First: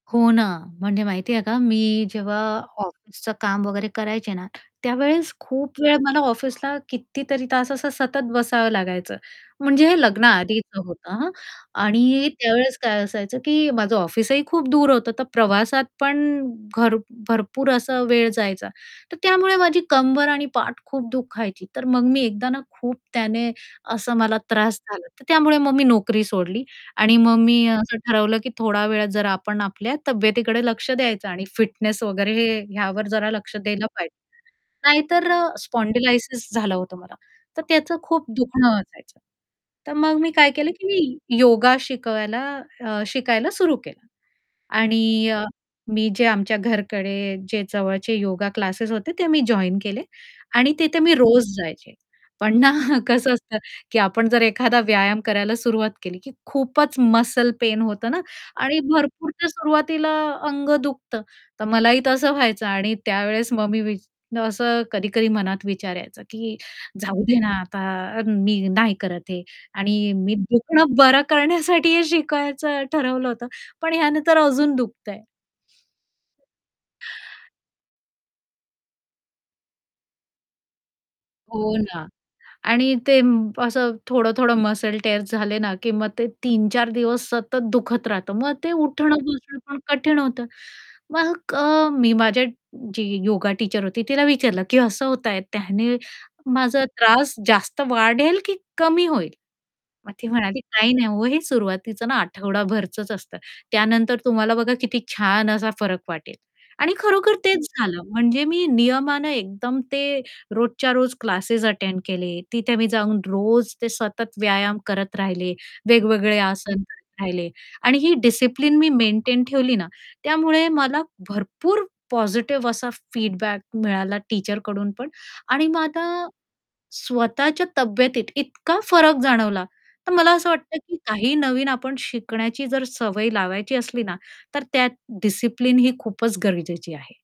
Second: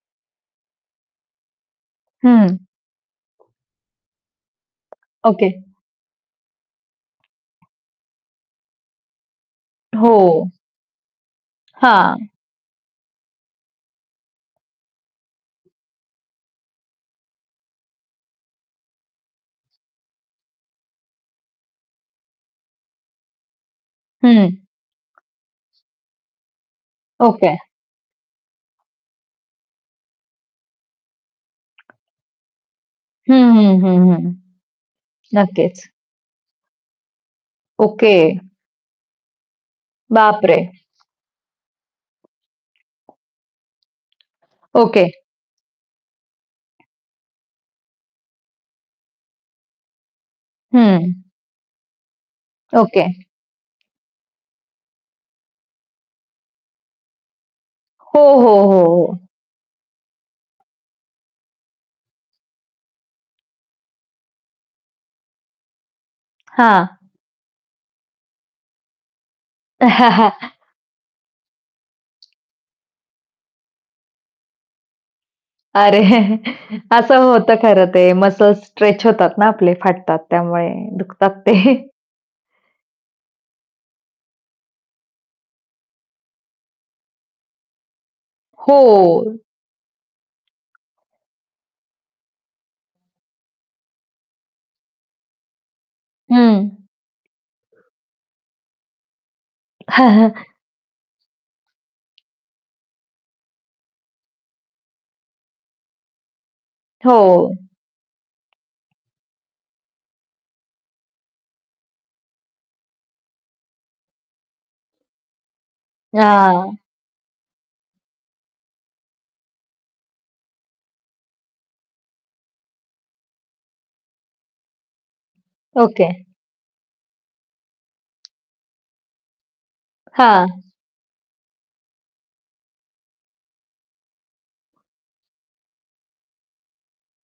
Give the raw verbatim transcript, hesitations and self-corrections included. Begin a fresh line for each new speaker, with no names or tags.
हो ना, म्हणजे माहिती आहे का, मी जेव्हा
हं.
ऑफिसचं काम वगैरे करायचे ना, त्यावेळेस
ओके.
खूप वेळा मला ऑफिसला कितीतरी तास असं सतत बसावं लागायचं. म्हणजे हे
हो.
लग्नाआधीचं होतं हां.
हां.
आणि त्यावेळेस काय असायचं, की माझं ऑफिसही खूप दूर होतं, तर प्रवासात पण घर भरपूर असा वेळ जायचा. तर त्यामुळे माझी कंबर आणि पाठ खूप दुखायची, तर मग मी एकदा ना, खूप त्याने असं मला
हं.
त्रास झाला. तर त्यामुळे मग मी नोकरी सोडली आणि मग
ओके.
मी असं ठरवलं, की थोडा वेळात जरा आपण आपल्या तब्येतीकडे लक्ष द्यायचं आणि फिटनेस वगैरे हे ह्यावर जरा
हं,
लक्ष
हं,
द्यायला
हं,
पाहिजे.
हं.
नाहीतर अ,
नक्कीच.
स्पॉन्डिलायसिस झालं होतं मला, तर त्याचं
ओके.
खूप दुखणं असायचं. तर मग मी काय
बापरे!
केलं, की योगा शिकवायला अ, शिकायला सुरू केलं.
ओके.
आणि अ, मी जे आमच्या घरकडे जे जवळचे योगा क्लासेस होते, ते मी जॉइन केले आणि तिथे
हं.
मी रोज जायचे. पण ना
ओके.
कसं असतं, की आपण जर एखादा व्यायाम करायला सुरुवात केली, की खूपच मसल पेन होतं
हो,
ना
हो,
आणि
हो, हो.
भरपूर तर सुरुवातीला अंग दुखतं. तर मलाही तसं व्हायचं आणि त्यावेळेस मग मी वि असं कधी-कधी मनात विचार यायचा, की
हां.
जाऊदे ना आता अ, मी नाही करत हे आणि मी दुखणं बरं करण्यासाठी हे शिकायचं ठरवलं होतं, पण ह्याने तर अजून दुखतं आहे.
अरे असं होतं खरं ते मसल्स स्ट्रेच होतात ना आपले फाटतात, त्यामुळे दुखतात ते
हो ना. आणि ते असं थोडं-थोडं मसल टिअर झाले ना, की मग ते तीन चार दिवस सतत दुखत राहतं, मग ते
हो.
उठणं-बसणं पण कठीण होतं. मग अ, मी माझ्या जी योगा टीचर होती, तिला विचारलं, की असं होतं आहे, त्याने
हं.
माझा त्रास जास्त वाढेल की कमी होईल? मग ती म्हणाली, "काही नाही हो, हे सुरुवातीचं ना आठवडाभरचंच असतं, त्यानंतर तुम्हाला बघा किती छान असा फरक वाटेल" आणि
हो.
खरोखर तेच झालं. म्हणजे मी नियमाने एकदम ते रोजच्या रोज क्लासेस अटेंड केले. तिथे मी जाऊन रोज ते सतत व्यायाम करत राहिले, वेगवेगळे आसन
हां.
करत राहिले. आणि ही डिसिप्लिन मी मेंटेन ठेवली ना, त्यामुळे मला भरपूर पॉझिटिव असा फीडबॅक मिळाला टीचरकडून पण. आणि
ओके.
माझा स्वतःच्या तब्येतीत इतका फरक जाणवला, तर मला असं
हां.
वाटतं, की काही नवीन आपण शिकण्याची जर सवय लावायची असली ना, तर त्यात डिसिप्लिन ही खूपच गरजेची आहे.